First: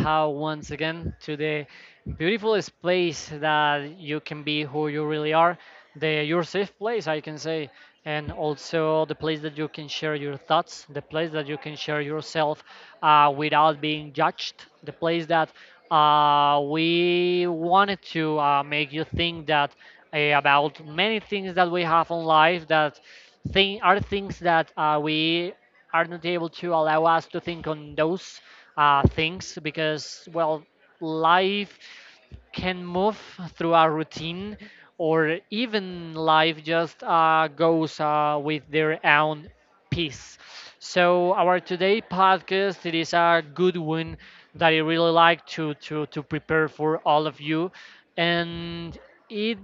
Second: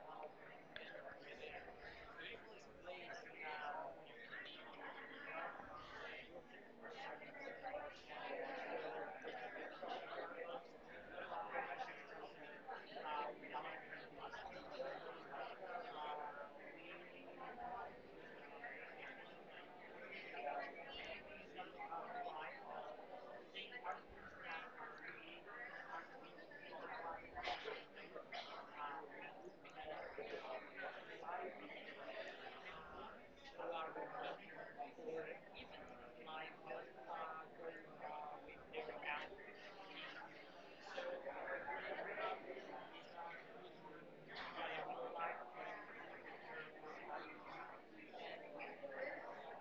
how once again to the beautifulest place that you can be who you really are, the your safe place I can say, and also the place that you can share your thoughts, the place that you can share yourself without being judged, the place that we wanted to make you think that about many things that we have in life that thing are things that we are not able to allow us to think on those things because, well, life can move through our routine or even life just goes with their own pace. So our today podcast it is a good one that I really like to prepare for all of you, and it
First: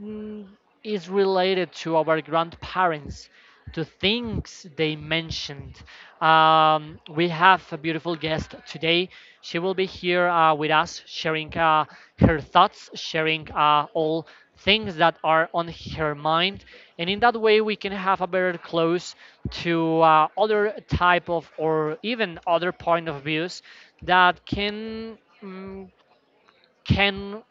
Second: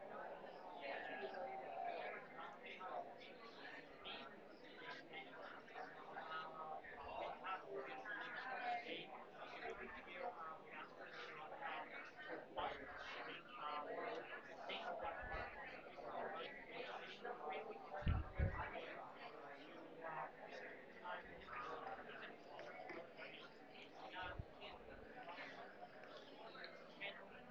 is related to our grandparents, to things they mentioned. We have a beautiful guest today. She will be here with us, sharing her thoughts, sharing all things that are on her mind, and in that way we can have a better close to other type of or even other point of views that can can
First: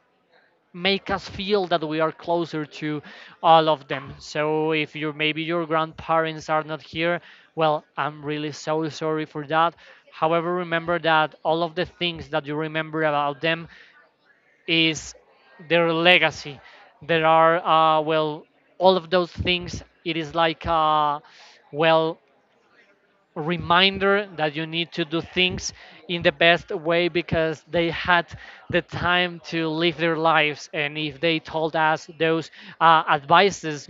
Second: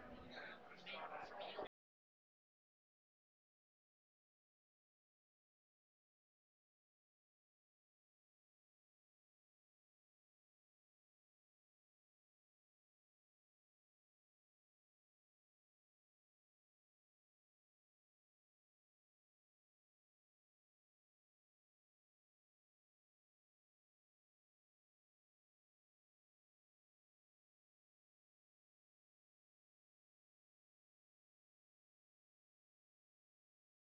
make us feel that we are closer to all of them. So if you maybe your grandparents are not here, well, I'm really so sorry for that. However, remember that all of the things that you remember about them is their legacy. There are well, all of those things. It is like well, reminder that you need to do things in the best way because they had the time to live their lives and if they told us those advices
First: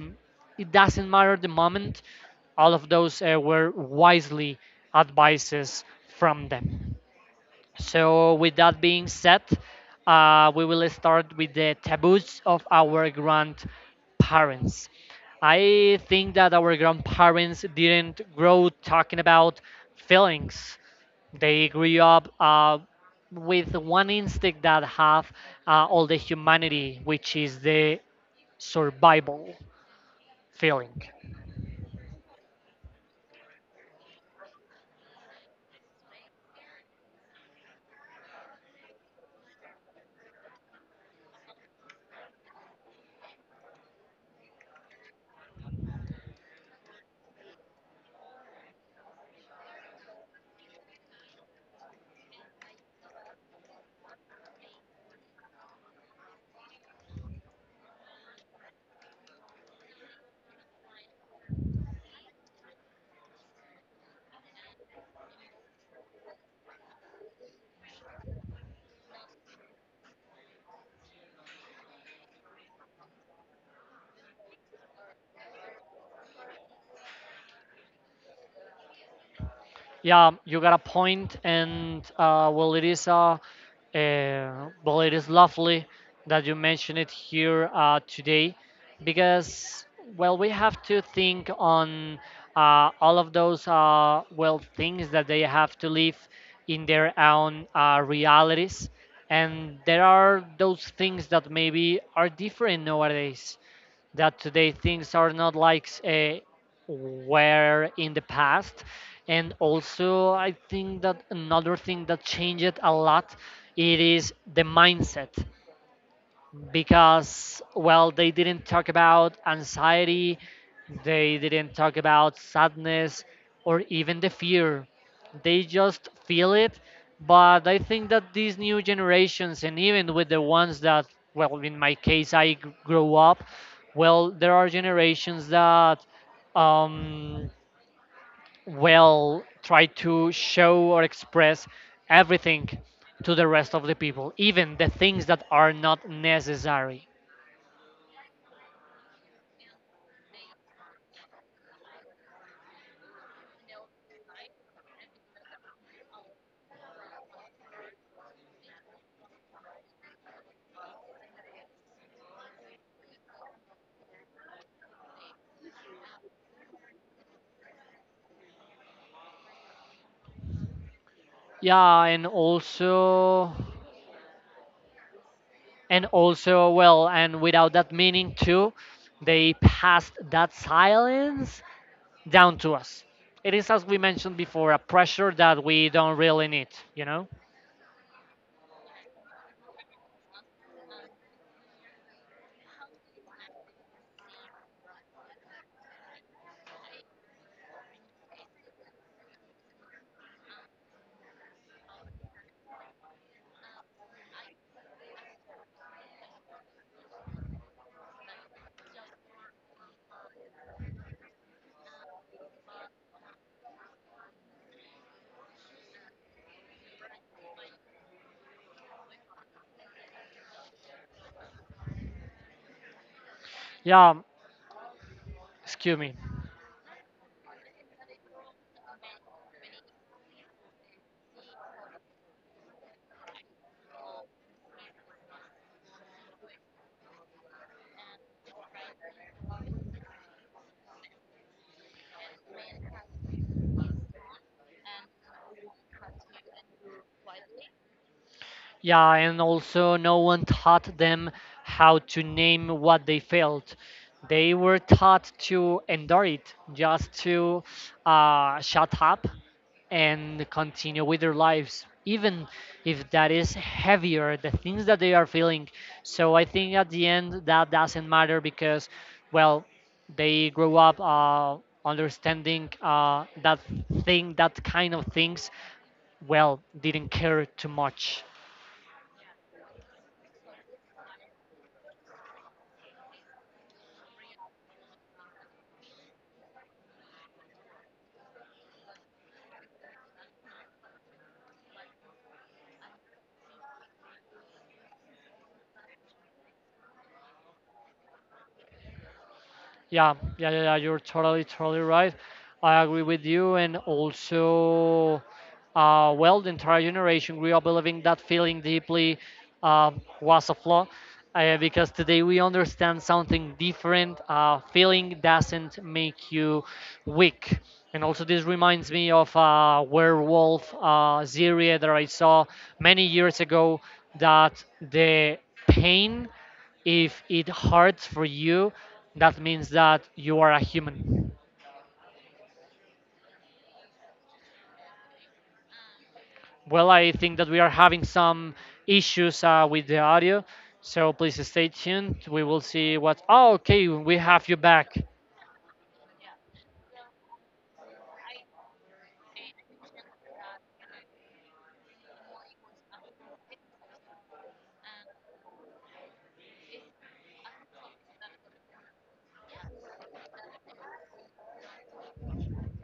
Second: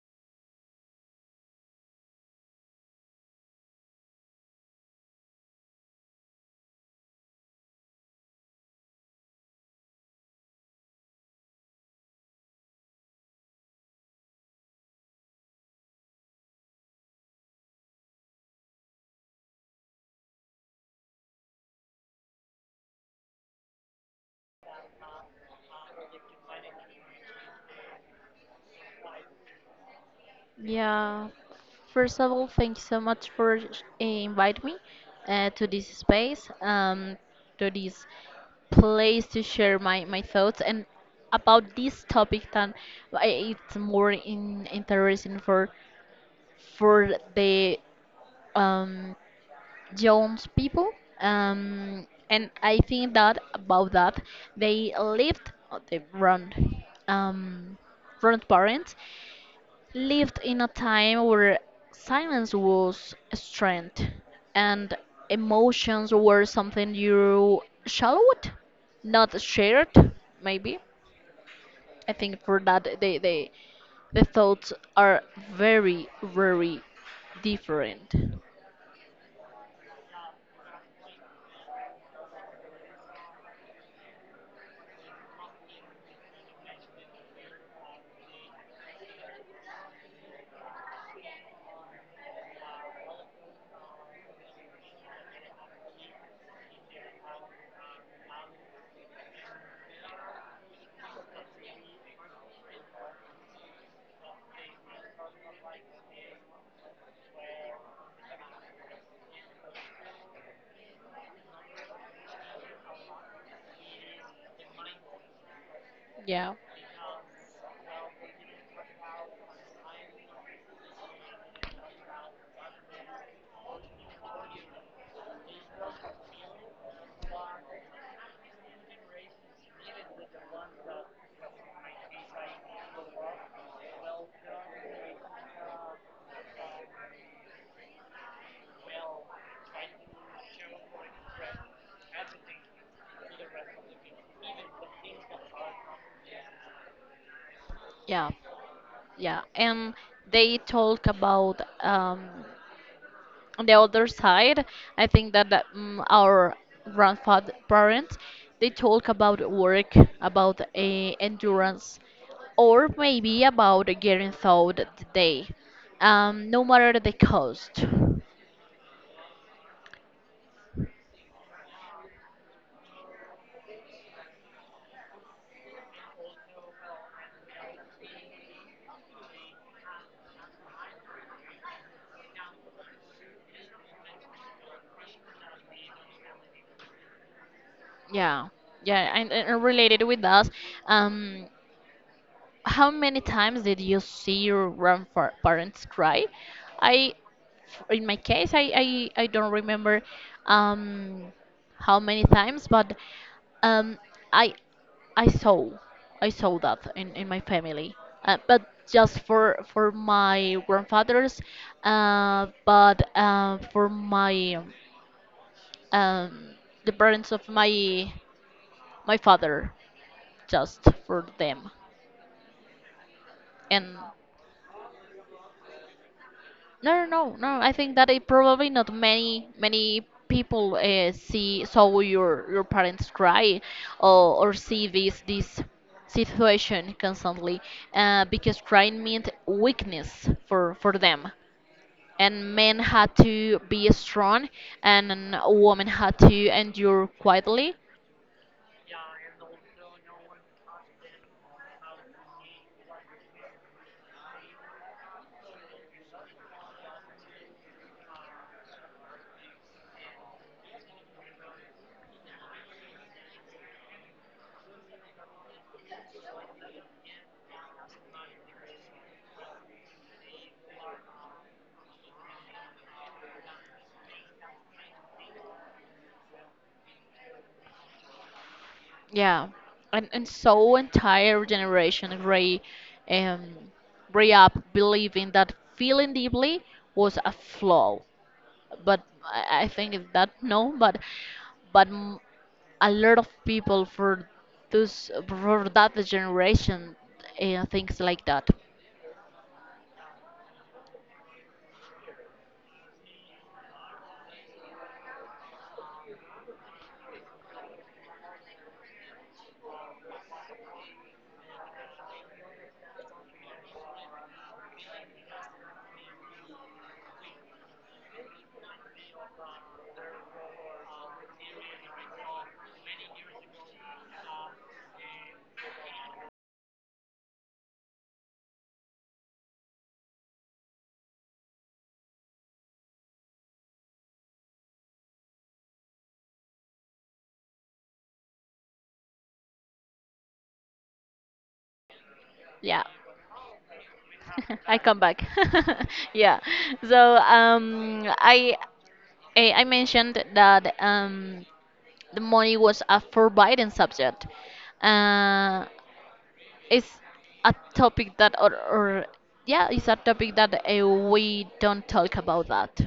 it doesn't matter the moment all of those were wisely advices from them so, with that being said, we will start with the taboos of our grandparents. I think that our grandparents didn't grow talking about feelings. They grew up with one instinct that have all the humanity, which is the survival feeling. Yeah. First of all, thank you so much for invite me to this space, to this place to share my thoughts and about this topic. Then it's more interesting for for the um, young people. And I think that about that, they lived the wrong um, front parents lived in a time where silence was strength and emotions were something you showed, not shared, maybe. I think for that the thoughts are very, very different. Yeah, you got a point, and well, it is lovely that you mention it here today, because well, we have to think on all of those well things that they have to live in their own realities, and there are those things that maybe are different nowadays that today things are not like were in the past. And also, I think that another thing that changed a lot it is the mindset Yeah. because well they didn't talk about anxiety, they didn't talk about sadness or even the fear, they just feel it. But I think that these new generations and even with the ones that, well, in my case grow up, well, there are generations that um, well try to show or express everything to the rest of the people, even the things that are not necessary. Yeah, yeah. And they talk about on the other side, I think that our grandfather parents they talk about work, about endurance, or maybe about getting through the day, no matter the cost. Yeah, and also, well, and without that meaning too, they passed that silence down to us. It is, as we mentioned before, a pressure that we don't really need, you know? Yeah, yeah, and related with us. Um, How many times did you see your grandparents cry? I, in my case, I don't remember um, how many times, but um, I I saw I saw that in my family, but just for my grandfathers, but for my um, the parents of my father, just for them, and Yeah, excuse me. No, no, no, no. I think that it probably not many people see saw your parents cry or see this situation constantly because crying meant weakness for them, and men had to be strong, and a woman had to endure quietly. Yeah, and also no one taught them how to name what they felt. They were taught to endure it, just to shut up and continue with their lives, even if that is heavier, the things that they are feeling. So I think at the end that doesn't matter because, well, they grow up understanding that thing, that kind of things, well, didn't care too much. Yeah, and so entire generation um grew up believing that feeling deeply was a flaw, but I think it's that no, but m- a lot of people for that generation things like that. Yeah, yeah, yeah, yeah. You're totally right. I agree with you. And also, well, the entire generation grew up believing that feeling deeply was a flaw. Because today we understand something different. Feeling doesn't make you weak. And also, this reminds me of a werewolf series that I saw many years ago that the pain, if it hurts for you, that means that you are a human. Well, I think that we are having some issues with the audio, so please stay tuned. We will Yeah. see what. Oh, okay, we have you I back. come back. Yeah, so I mentioned that the money was a forbidden subject. Uh, it's a topic that, or, yeah, it's a topic that we don't talk about that.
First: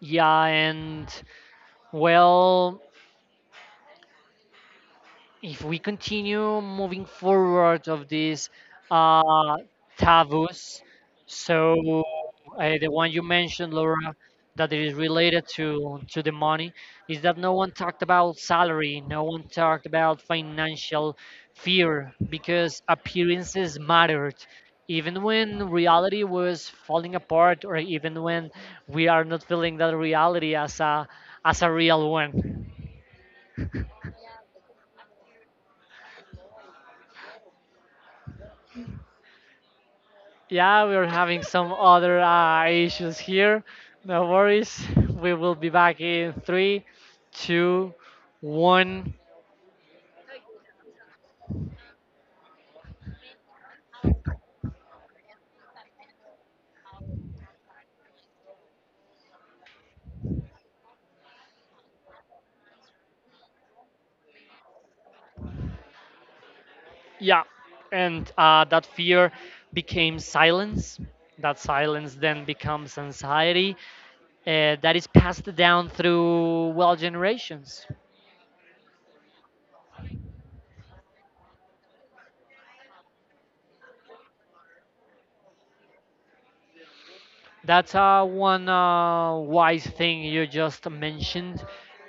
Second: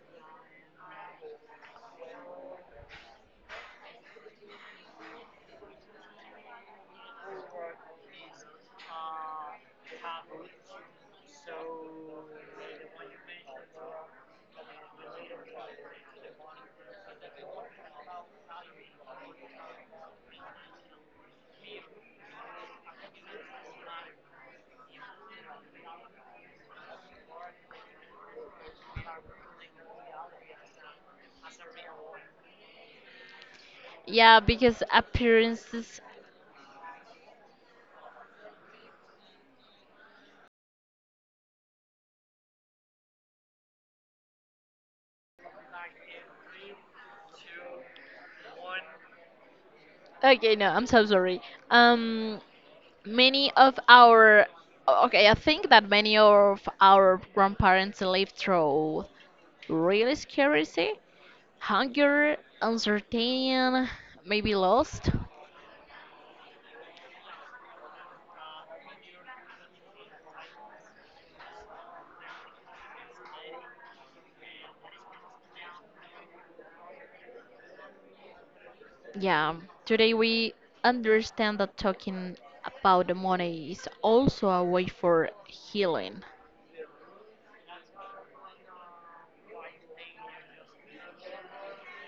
Yeah, and well, if we continue moving forward of these uh, taboos, so the one you mentioned, Laura, that it is related to the money, is that no one talked about salary, no one talked about financial fear because appearances mattered. Even when reality was falling apart, or even when we are not feeling that reality as a real one. Yeah, because appearances. Yeah, we are having some other issues here. No worries. We will be back in three, two, one. Okay, no, I'm so sorry. Um, Many of our. Okay, I think that many of our grandparents lived through real scarcity, hunger, uncertain, maybe lost. Yeah. And that fear became silence. That silence then becomes anxiety that is passed down through, well, generations. Yeah, today we understand that talking about the money is also a way for healing. That's one wise thing you just mentioned.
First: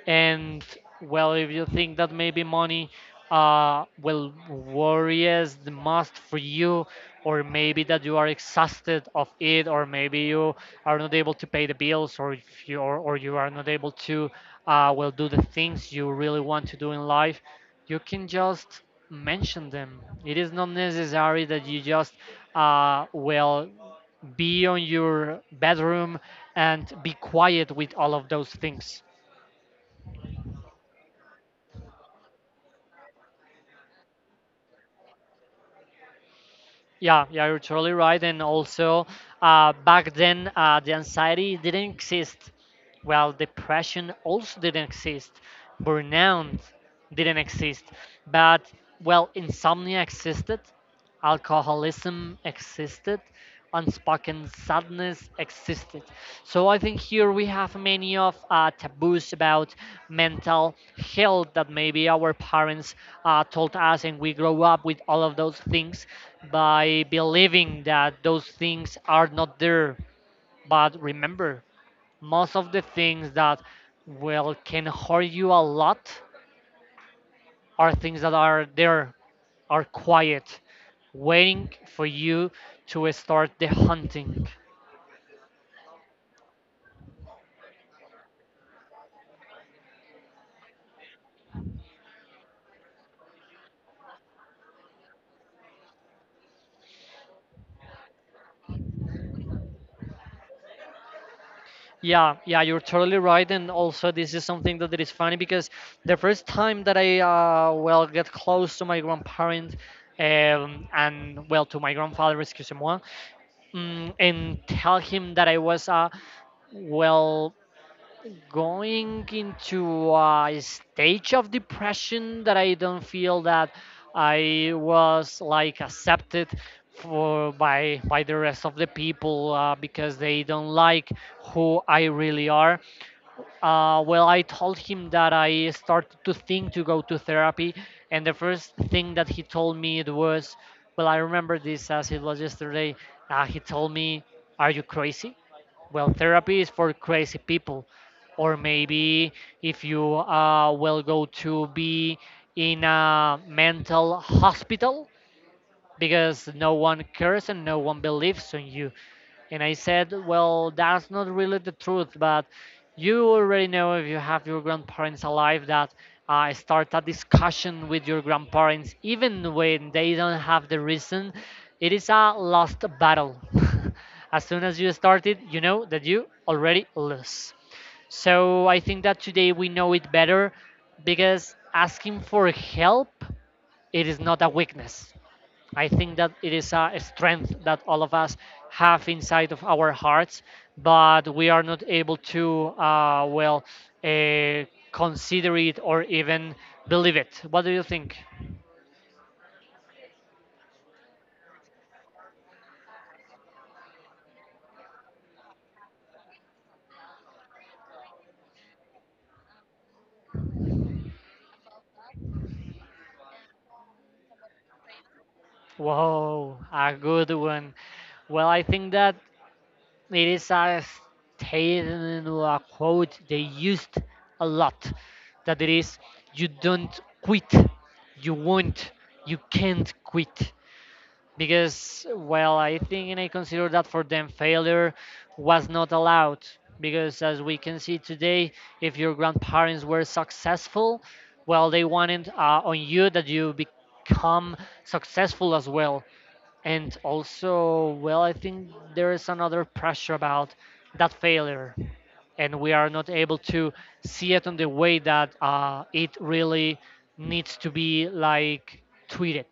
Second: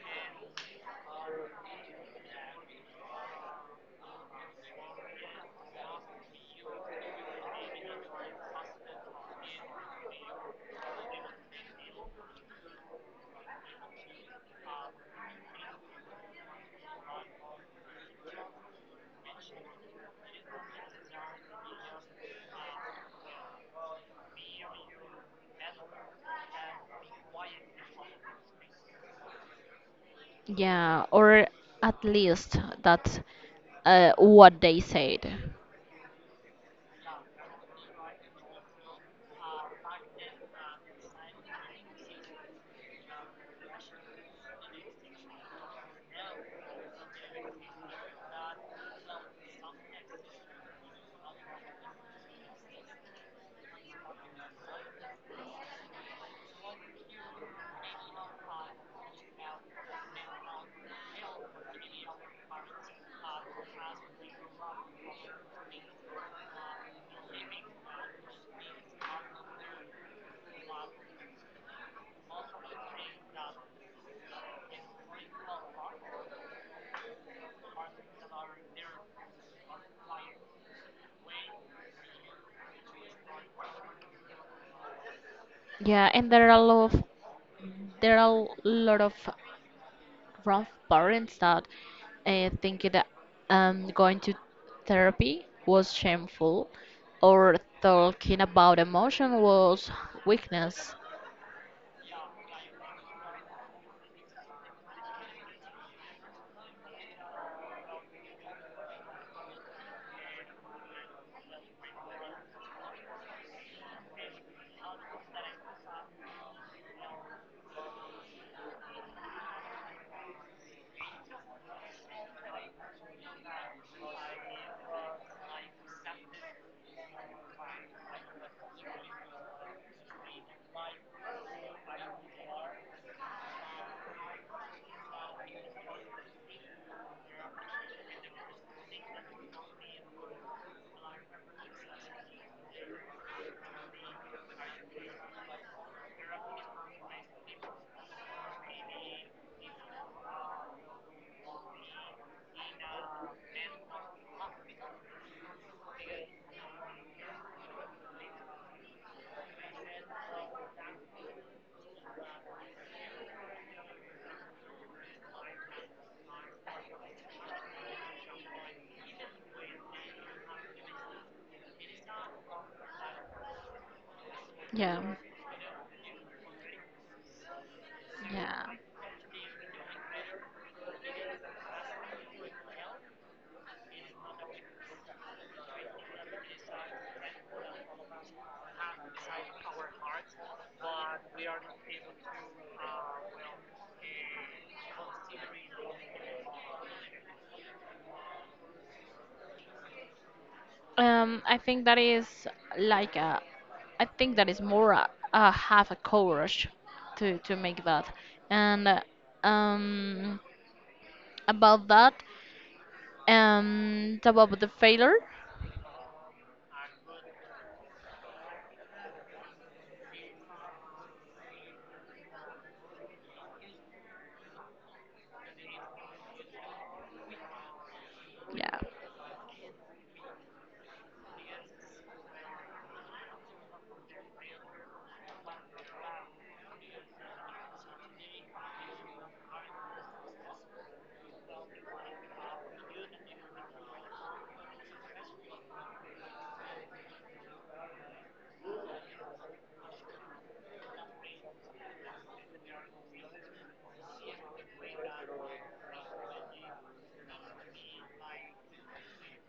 And well, if you think that maybe money will worries the most for you, or maybe that you are exhausted of it, or maybe you are not able to pay the bills, or if or you are not able to well do the things you really want to do in life, you can just mention them. It is not necessary that you just well be on your bedroom and be quiet with all of those things. Yeah, or at least that's what they said. Yeah, yeah, you're totally right. And also, back then the anxiety didn't exist, well, depression also didn't exist, burnout didn't exist, but, well, insomnia existed, alcoholism existed, unspoken sadness existed. So I think here we have many of taboos about mental health that maybe our parents told us, and we grow up with all of those things by believing that those things are not there. But remember, most of the things that, well, can hurt you a lot, are things that are there, are quiet, waiting for you to start the hunting. Yeah, and there are a lot of there are a lot of grandparents that think that going to therapy was shameful, or talking about emotion was weakness. Yeah, yeah, you're totally right. And also this is something that it is funny because the first time that I well get close to my grandparent, and well to my grandfather, excuse me, and tell him that I was well going into a stage of depression, that I don't feel that I was like accepted for by the rest of the people because they don't like who I really are. Well, I told him that I started to think to go to therapy, and the first thing that he told me it was, well, I remember this as it was yesterday. He told me, "Are you crazy? Well, therapy is for crazy people, or maybe if you will go to be in a mental hospital because no one cares and no one believes on you." And I said, well, that's not really the truth, but you already know if you have your grandparents alive that start a discussion with your grandparents, even when they don't have the reason. It is a lost battle. As soon as you Yeah, start it, you know that you already lose. So yeah. I think that today we know it better because asking for help, it is not a weakness. I think that it is a strength that all of us have inside of our hearts, but we are not able to, uh, consider it or even believe it. What do you think? I think that is like I think that is more a have a courage to make that, and um about that, about the failure. Whoa, a good one. Well, I think that it is a statement or a quote they used a lot, that it is, you don't quit, you Yeah. won't, you can't quit. Because, well, I think and I consider that for them failure was not allowed, because as we can see today, if your grandparents were successful, well, they wanted on you that you become successful as well. And also, well, I think there is another pressure about that failure, and we are not able to see it on the way that it really needs to be like treated.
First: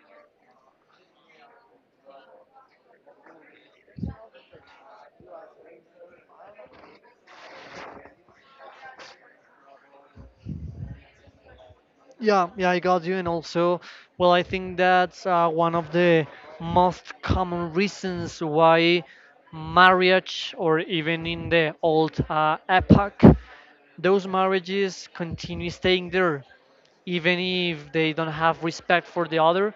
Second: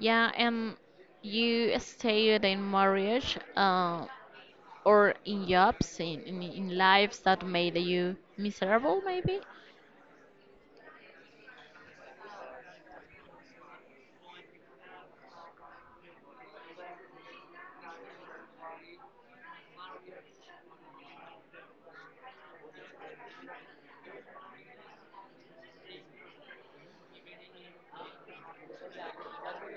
Yeah, and you stayed in marriage or in jobs, in lives that made you miserable, maybe? Yeah, yeah, I got you. And also, well, I think that's one of the most common reasons why marriage, or even in the old epoch, those marriages continue staying there, even if they don't have respect for the other,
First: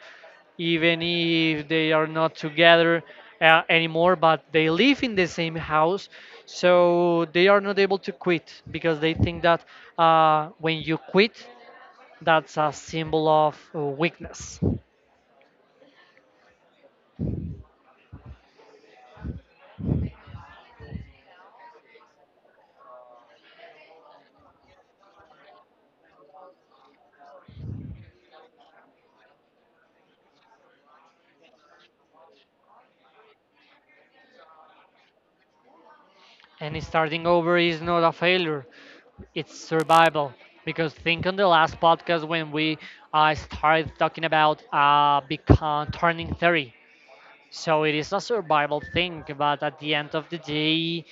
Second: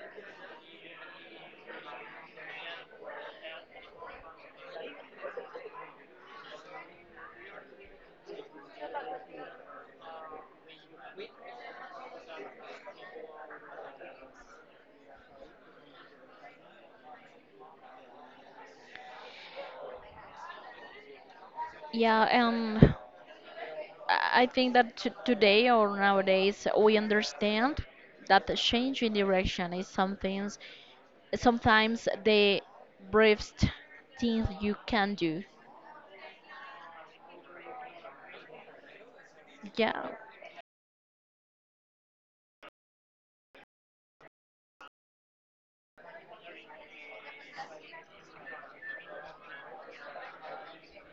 even if they are not together anymore, but they live in the same house. So they are not able to quit because they think that when you quit, that's a symbol of weakness. Yeah, and I think that t today or nowadays we understand that the change in direction is something, sometimes the bravest thing you can do. And starting over is not a failure, it's Yeah, survival. Because think on the last podcast when we started talking about turning 30. So it is a survival thing, but at the end of the day,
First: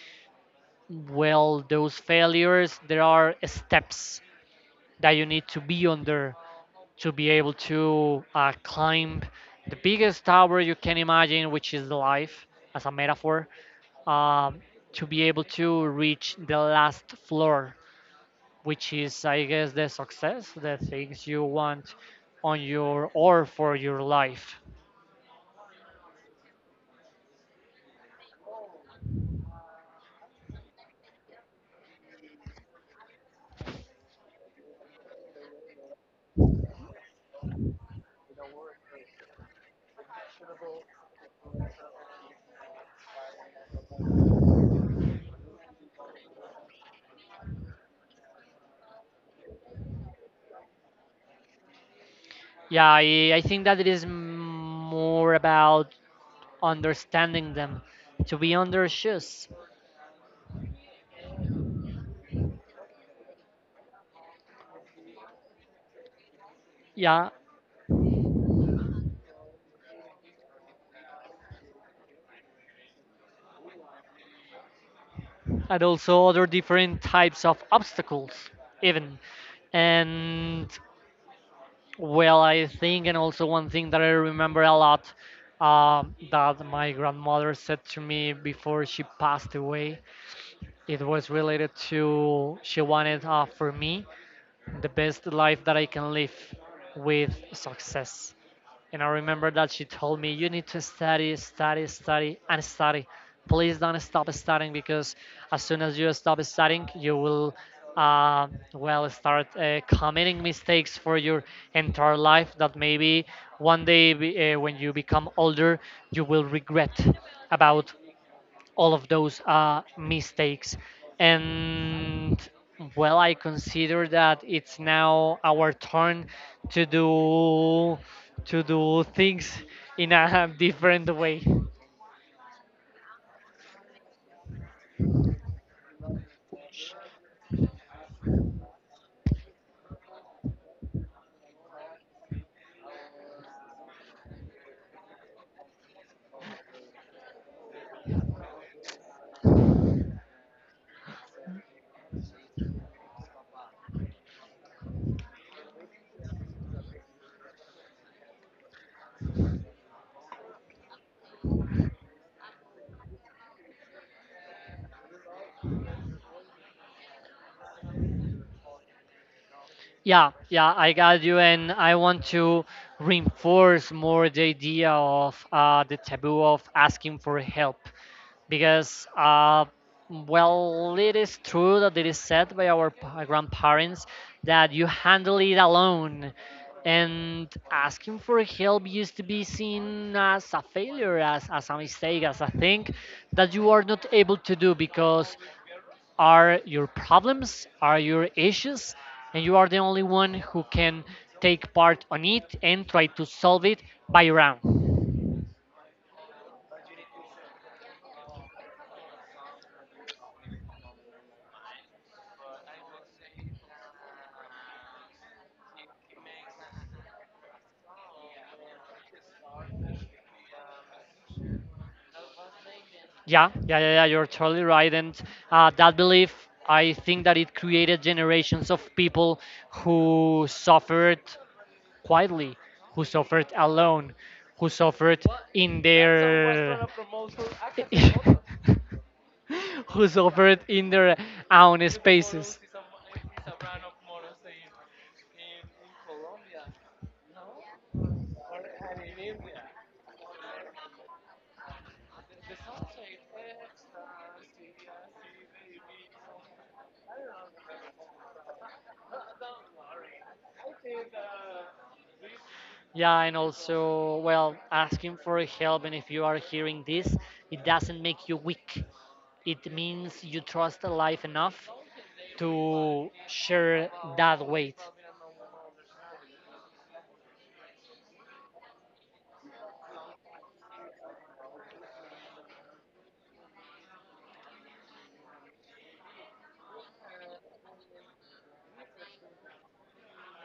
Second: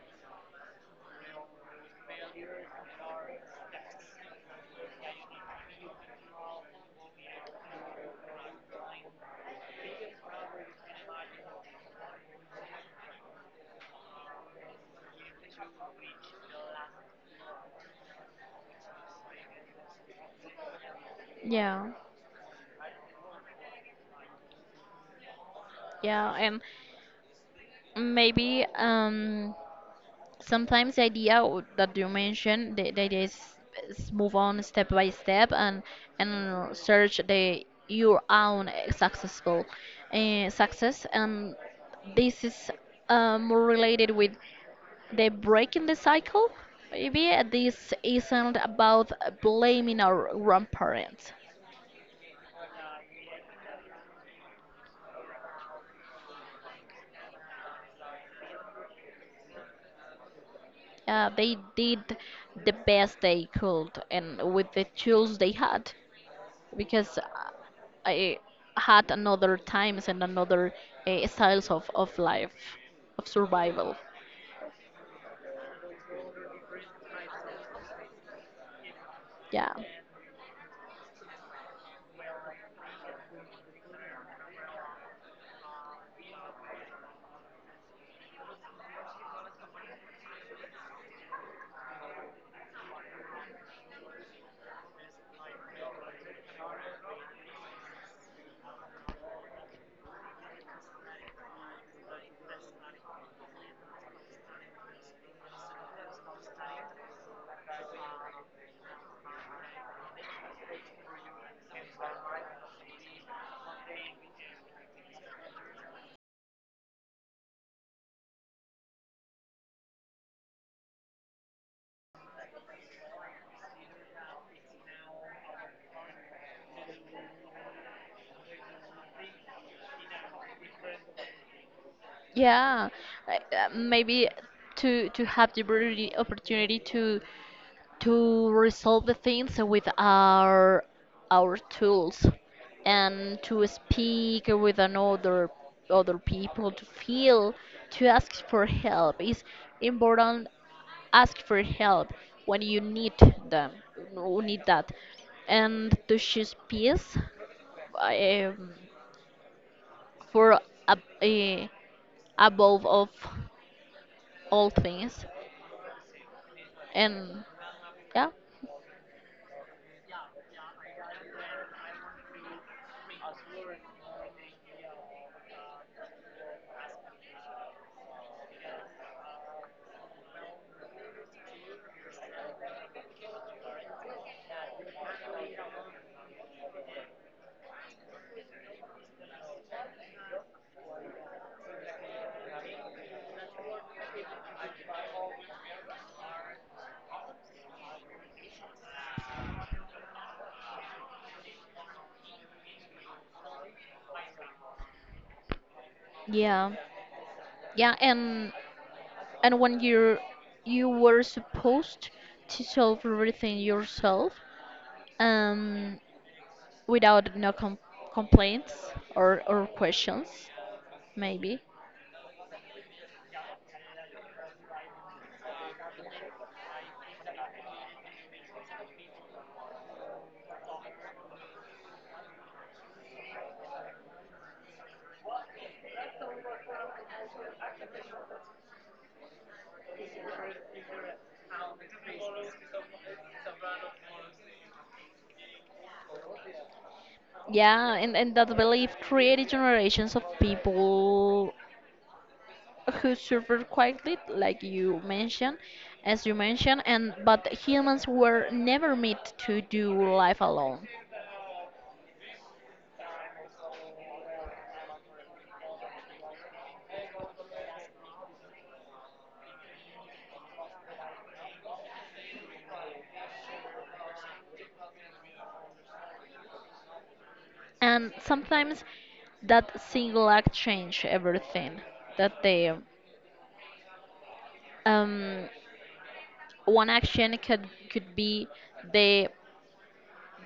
well, those failures, there are steps that you need to be under to be able to climb the biggest tower you can imagine, which is life, as a metaphor, um, to be able to reach the last floor, which is, I guess, the success, the things you yeah, want on your or for your life. yeah, and maybe sometimes the idea that you mentioned, the idea is move on step by step, and search the your own success, and this is more related with the breaking the cycle. Maybe this isn't about blaming our grandparents. Yeah, I think that more about understanding them, to be on their shoes. They did the best they could and with the tools they had, because Yeah, I had another times and another styles of life, of survival. and also other different types of obstacles, even. Yeah, And Well, I think, and also one thing that I remember a lot that my grandmother said to me before she passed away, it was related to she wanted for me the best life that I can live with success. And I remember that she told me, you need to study, study, study, and study. Please don't stop studying because as soon as you stop studying, you will, uh, well, start committing mistakes for your entire life that maybe one day when you become older, you will regret about all of those mistakes. And well, I consider that it's now our turn to do to do things in a different way. yeah. Maybe to have the opportunity to resolve the things with our tools, and to speak with another other people to ask for help is important. Ask for help when you need them, need that, and to choose peace, um, for ab- eh, above of all things, and yeah. Yeah, yeah, I got you, and I want to reinforce more the idea of the taboo of asking for help, because well, it is true that it is said by our grandparents that you handle it alone, and asking for help used to be seen as a failure, as a mistake, as a thing that you are not able to do because are your problems, are your issues, and you are the only one who can take part on it and try to solve it by your own. Yeah, yeah, and when you were supposed to solve everything yourself, um without no complaints or questions, maybe. Yeah, yeah, yeah, yeah, you're totally right. And that belief, I think that it created generations of people who suffered quietly, who suffered alone, who suffered in their. Who's offered in their own spaces. Yeah, and that belief created generations of people who suffered quietly, as you mentioned, and but humans were never meant to do life alone. Yeah, and also, well, asking for help, and if you are hearing this, it doesn't make you weak. It means you trust life enough to share that weight. And sometimes that single act changed everything. That the um, one action could be the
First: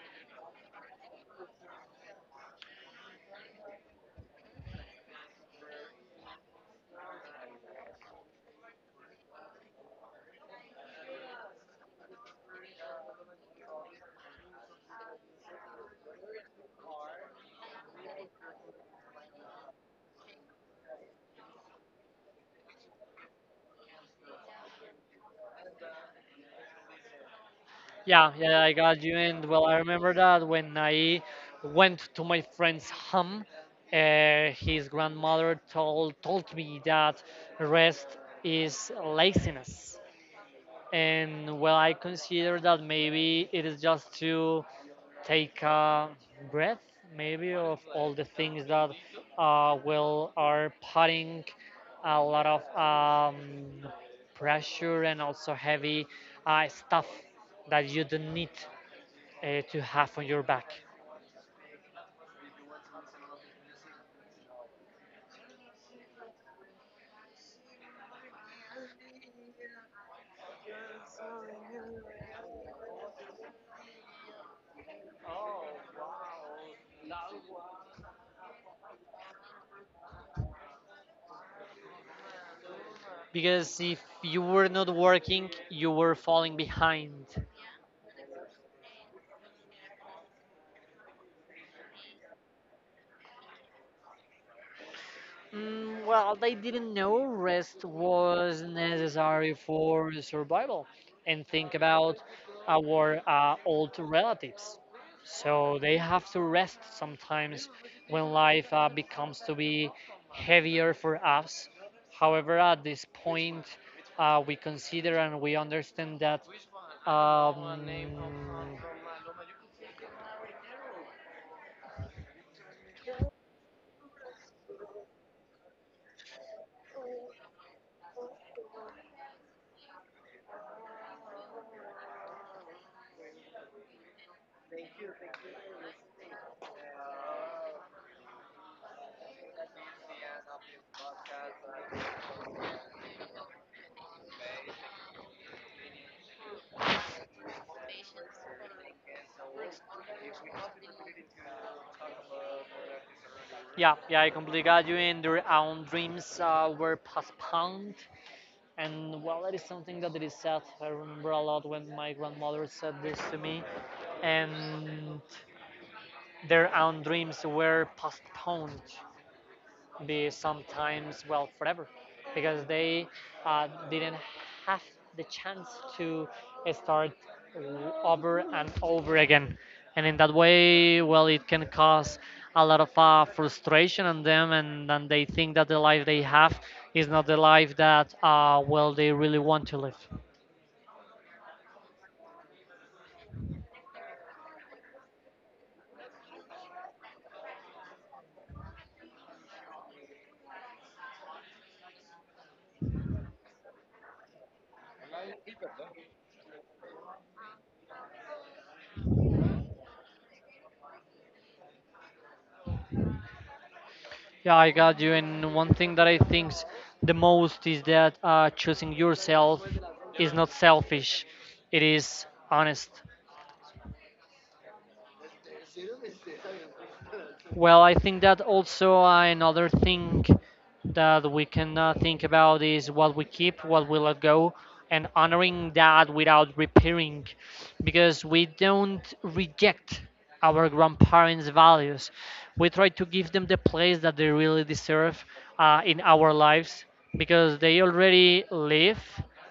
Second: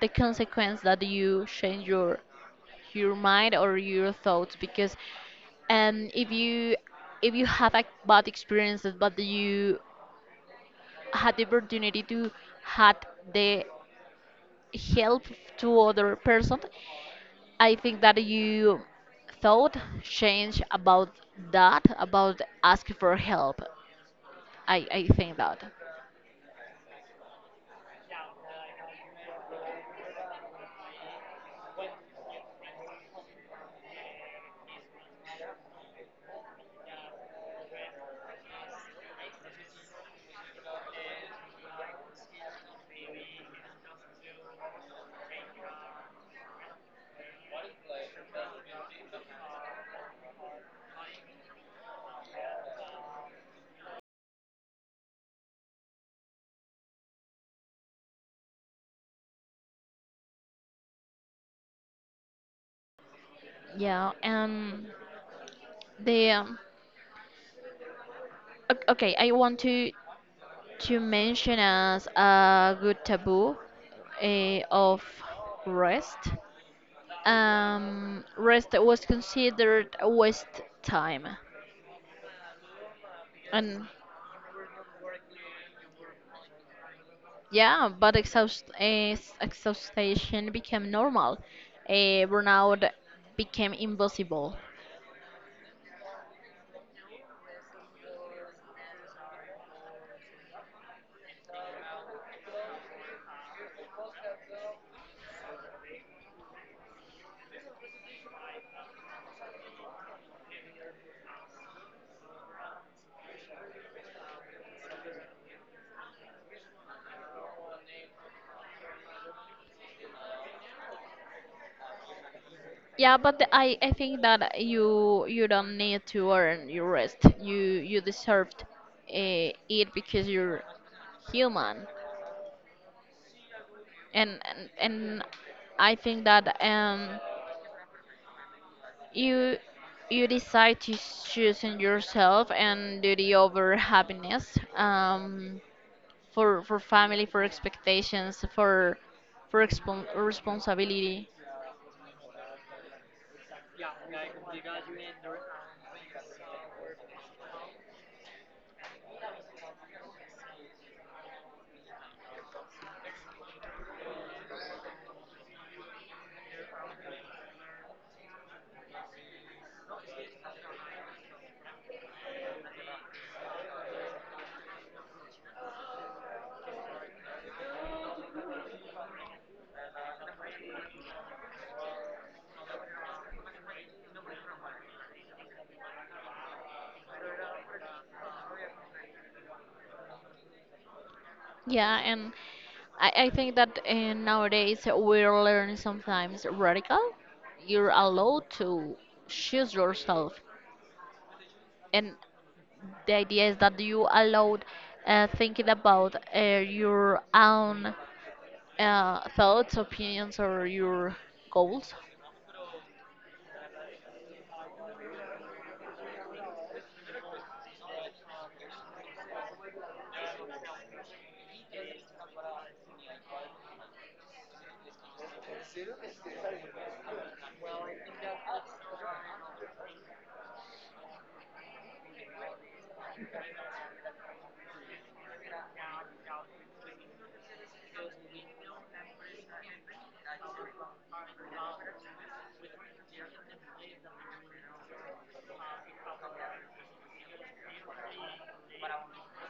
the consequence that you change your mind or your thoughts, because um if you if you have a bad experiences but you had the opportunity to had the help to other person, I think that you thought change about that, about asking for help. I think that, Yeah, yeah, I got you. And well, I remember that when I went to my friend's home, his grandmother told me that rest is laziness. And well, I consider that maybe it is just to take a breath, maybe, of all the things that will are putting a lot of um, pressure and also heavy stuff that you don't need to have on your back. yeah, and the okay, I want to mention as a good taboo of rest. Rest was considered a waste time, Because and if you were not working, you were falling behind. yeah, but exhaustion became normal. Burnout became impossible. Mm, well, they didn't know rest was necessary for survival, and think about our old relatives. So they have to rest sometimes when life becomes to be heavier for us. However, at this point, we consider and we understand that. Um, Yeah, but I think that you don't need to earn your rest. You deserved it because you're human. And I think that you you decide to choosing yourself and duty over happiness, for family, for expectations, for expon responsibility. yeah, yeah, I completely got you, and their own dreams were postponed. And well, that is something that it is sad. I remember a lot when my grandmother said this to me, and their own dreams were postponed, be sometimes well forever, because they didn't have the chance to start over and over again. And in that way, well, it can cause a lot of frustration on them, and they think that the life they have is not the life that well they really want to live. Yeah, and I think that nowadays we're learning sometimes radical, you're allowed to choose yourself. And the idea is that you allowed thinking about your own thoughts, opinions, or your goals. Yeah, I got you. And one thing that I think the most is that choosing yourself is not selfish, it is honest. Well, I think that also another thing that we can think about is what we keep, what we let go, and honoring that without repairing, because we don't reject our grandparents' values. We try to give them the place that they really deserve in our lives because they already live,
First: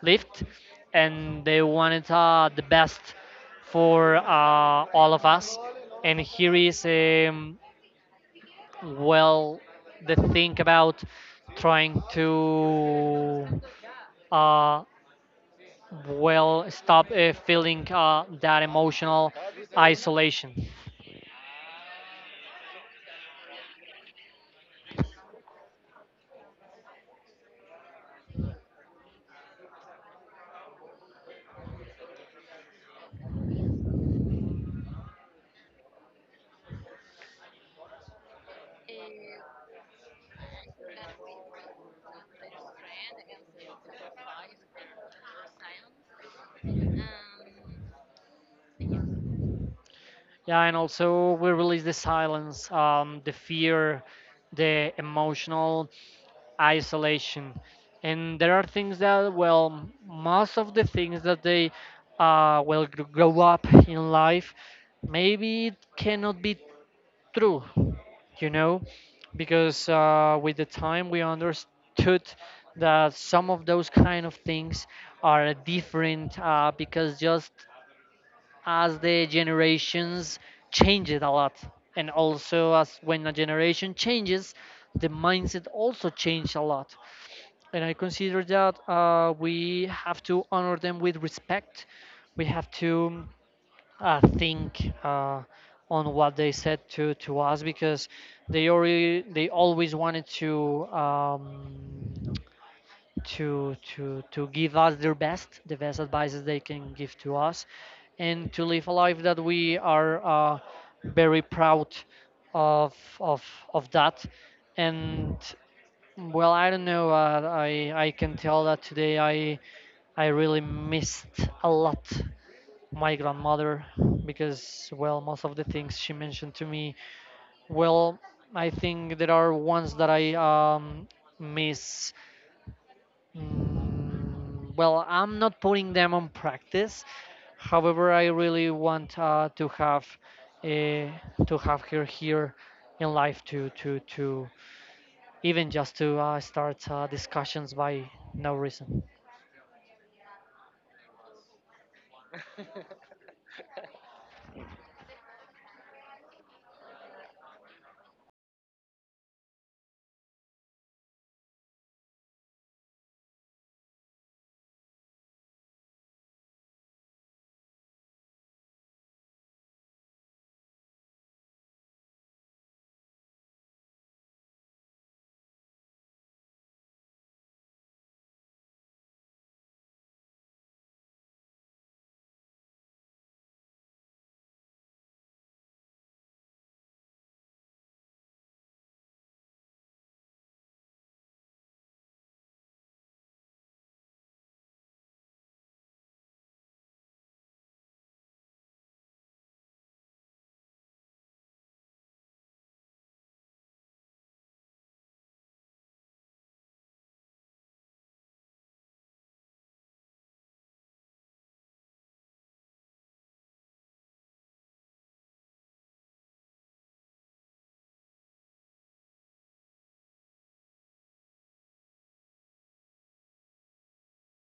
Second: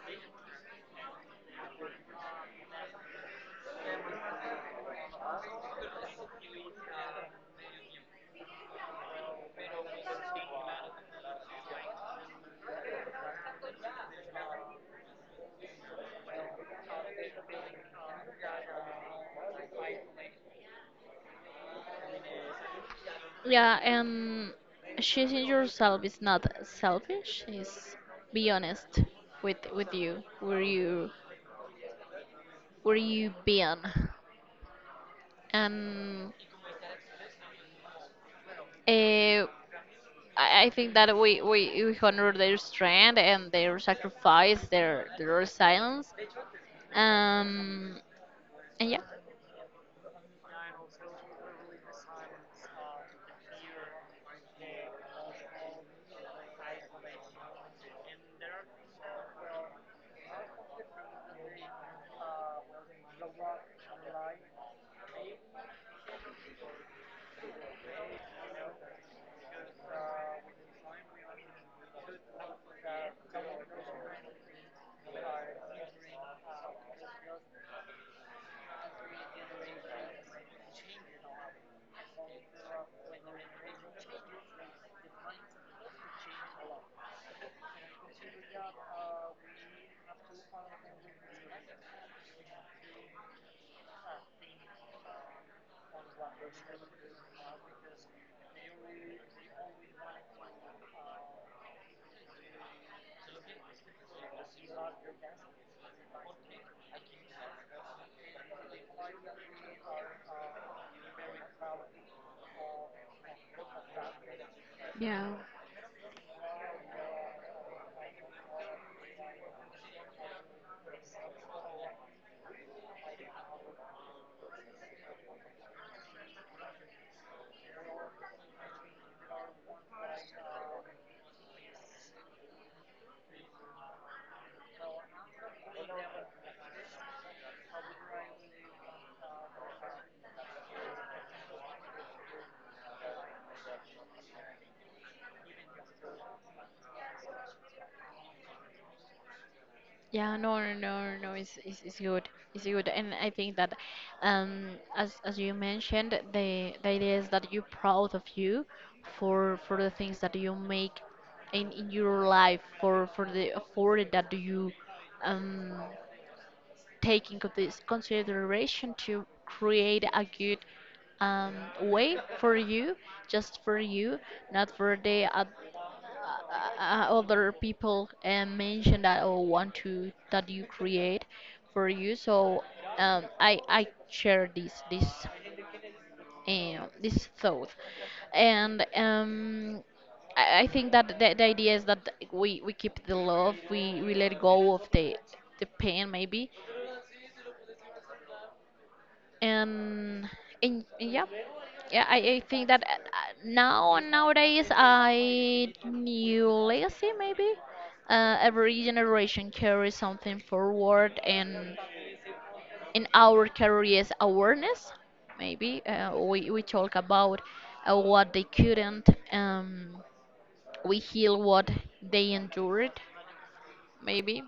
lived, and they wanted the best for all of us. And here is well the think about trying to uh, well stop feeling that emotional isolation. Yeah, and choosing yourself is not selfish. Is be honest with you, where you been, and uh, I I think that we honor their strength and their sacrifice, their resilience, um, and yeah. Yeah, and also we release the silence, the fear, the emotional isolation, and there are things that well most of the things that they will grow up in life maybe it cannot be true, you know, because with the time we understood that some of those kind of things are different because just as the generations changed a lot, and also as when a generation changes, the mindset also changed a lot. And I consider that we have to honor them with respect. We have to think on what they said to us because they always wanted to to give us their best, the best advices they can give to us, and to live a life that we are very proud of of of that. Yeah, And well, I don't know. I can tell that today I really missed a lot my grandmother because well most of the things she mentioned to me well I think there are ones that I miss. Mm, well I'm not putting them on practice, however I really want uh, to have her here in life to even just to start discussions by no reason. yeah, no, no, no, no, it's it's good, and I think that, um, as you mentioned, the idea is that you're proud of you for the things that you make in your life, for the effort that you um take into this consideration to create a good, um, way for you, just for you, not for the other people mention that or want to that you create for you. So I share this thought, and I think that the idea is that we keep the love, we let go of the pain, maybe. And and yeah, yeah, I think that nowadays I new legacy, maybe. Every generation carries something forward, and in our careers awareness, maybe we talk about what they couldn't. We heal what they endured, maybe.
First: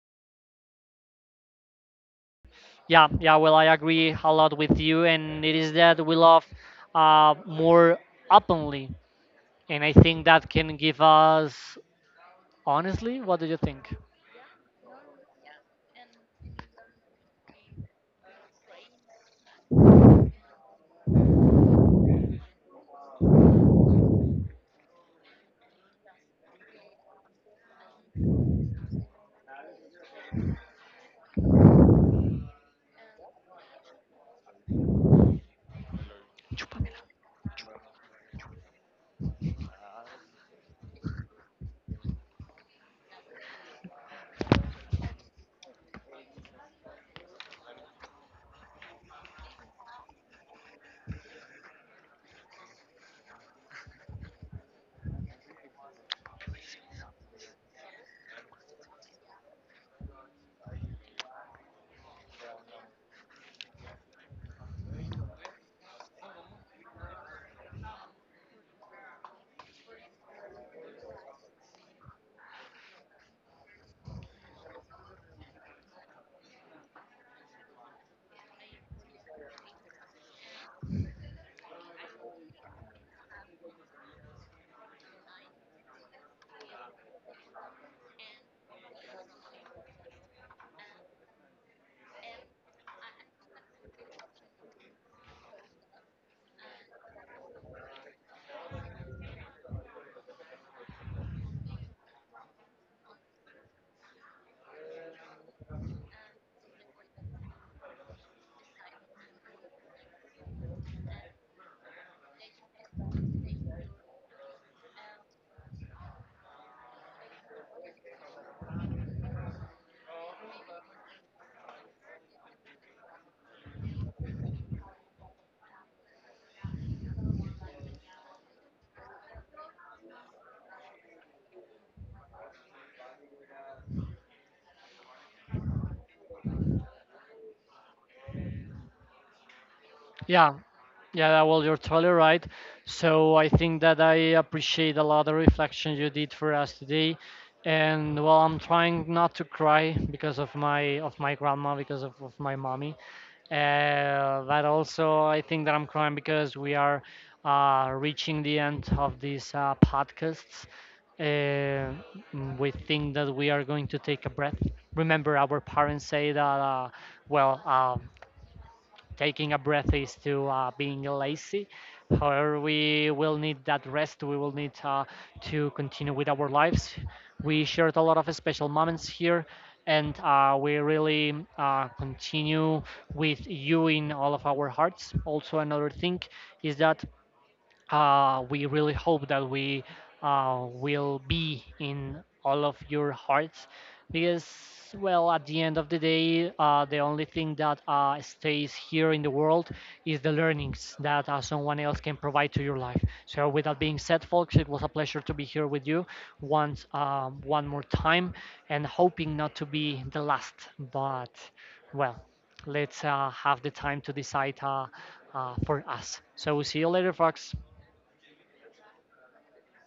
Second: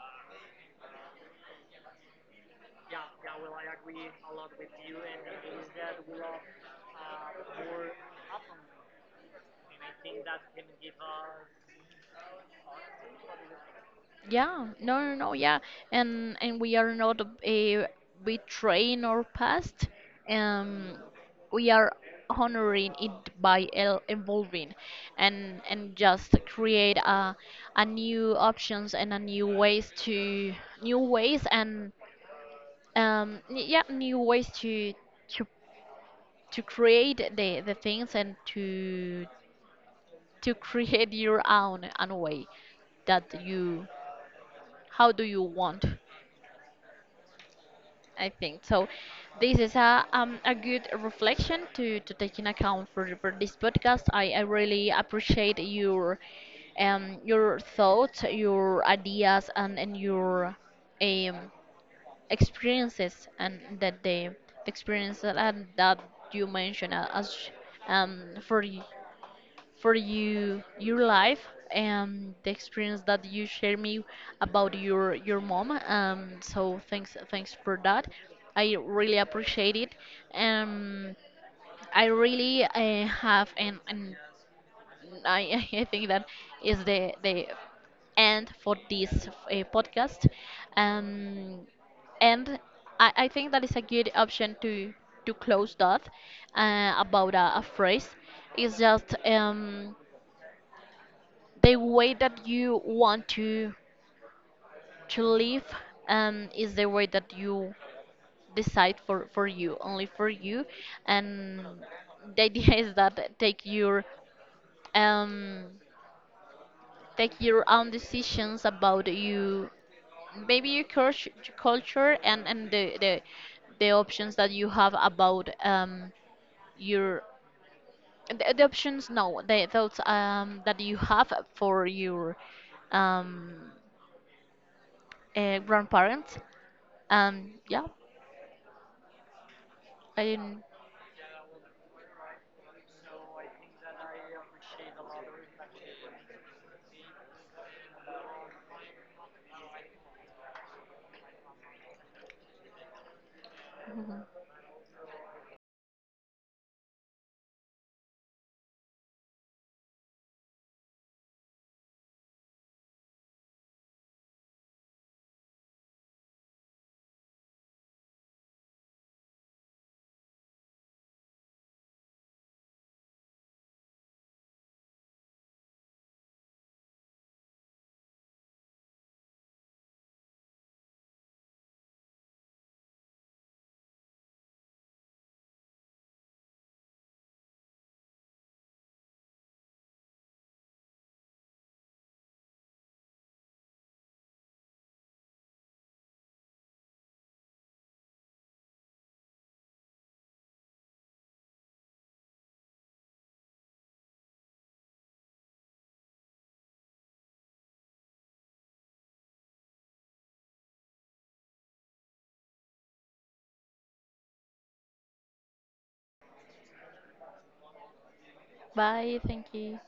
Yeah, yeah. Well, I agree a lot with you, and it is that we love more openly, and I think that can give us honestly. What do you think? Yeah, no, no, no, yeah, and we are not betraying our past, um, we are honoring it by evolving, and just create a new options and a new ways to new ways and yeah, new ways to to create the things, and to create your own way that you how do you want, I think so. This is a good reflection to take in account for this podcast. I really appreciate your thoughts, your ideas, and your um experiences, and that the experience that, and that you mentioned as um for you for you your life, and the experience that you share me about your mom. So thanks for that. I really appreciate it. Um, I really have I think that is the end for this podcast. Um, and I think that is a good option to close that, about a phrase. It's just, the way that you want to live, is the way that you decide for you, only for you, and the idea is that um take your own decisions about you, maybe your culture, and the options that you have about your the options, no, the thoughts that you have for your um grandparents. Yeah, I Yeah, didn't. yeah. Well, you're totally right. So I think that I appreciate a lot the reflection you did for us today, and well, I'm trying not to cry because of my grandma because of my mommy. Mhm. But also, I think that I'm crying because we are reaching the end of these podcasts. We think that we are going to take a breath. Remember, our parents say that, well, taking a breath is to being lazy. However, we will need that rest. We will need to continue with our lives. We shared a lot of special moments here, and we really continue with you in all of our hearts. Also, another thing is that we really hope that we will be in all of your hearts because, well, at the end of the day, the only thing that stays here in the world is the learnings that someone else can provide to your life. So, with that being said, folks, it was a pleasure to be here with you once, one more time, and hoping not to be the last. But, well, let's have the time to decide for us. So, see you later, folks. Bye, thank you.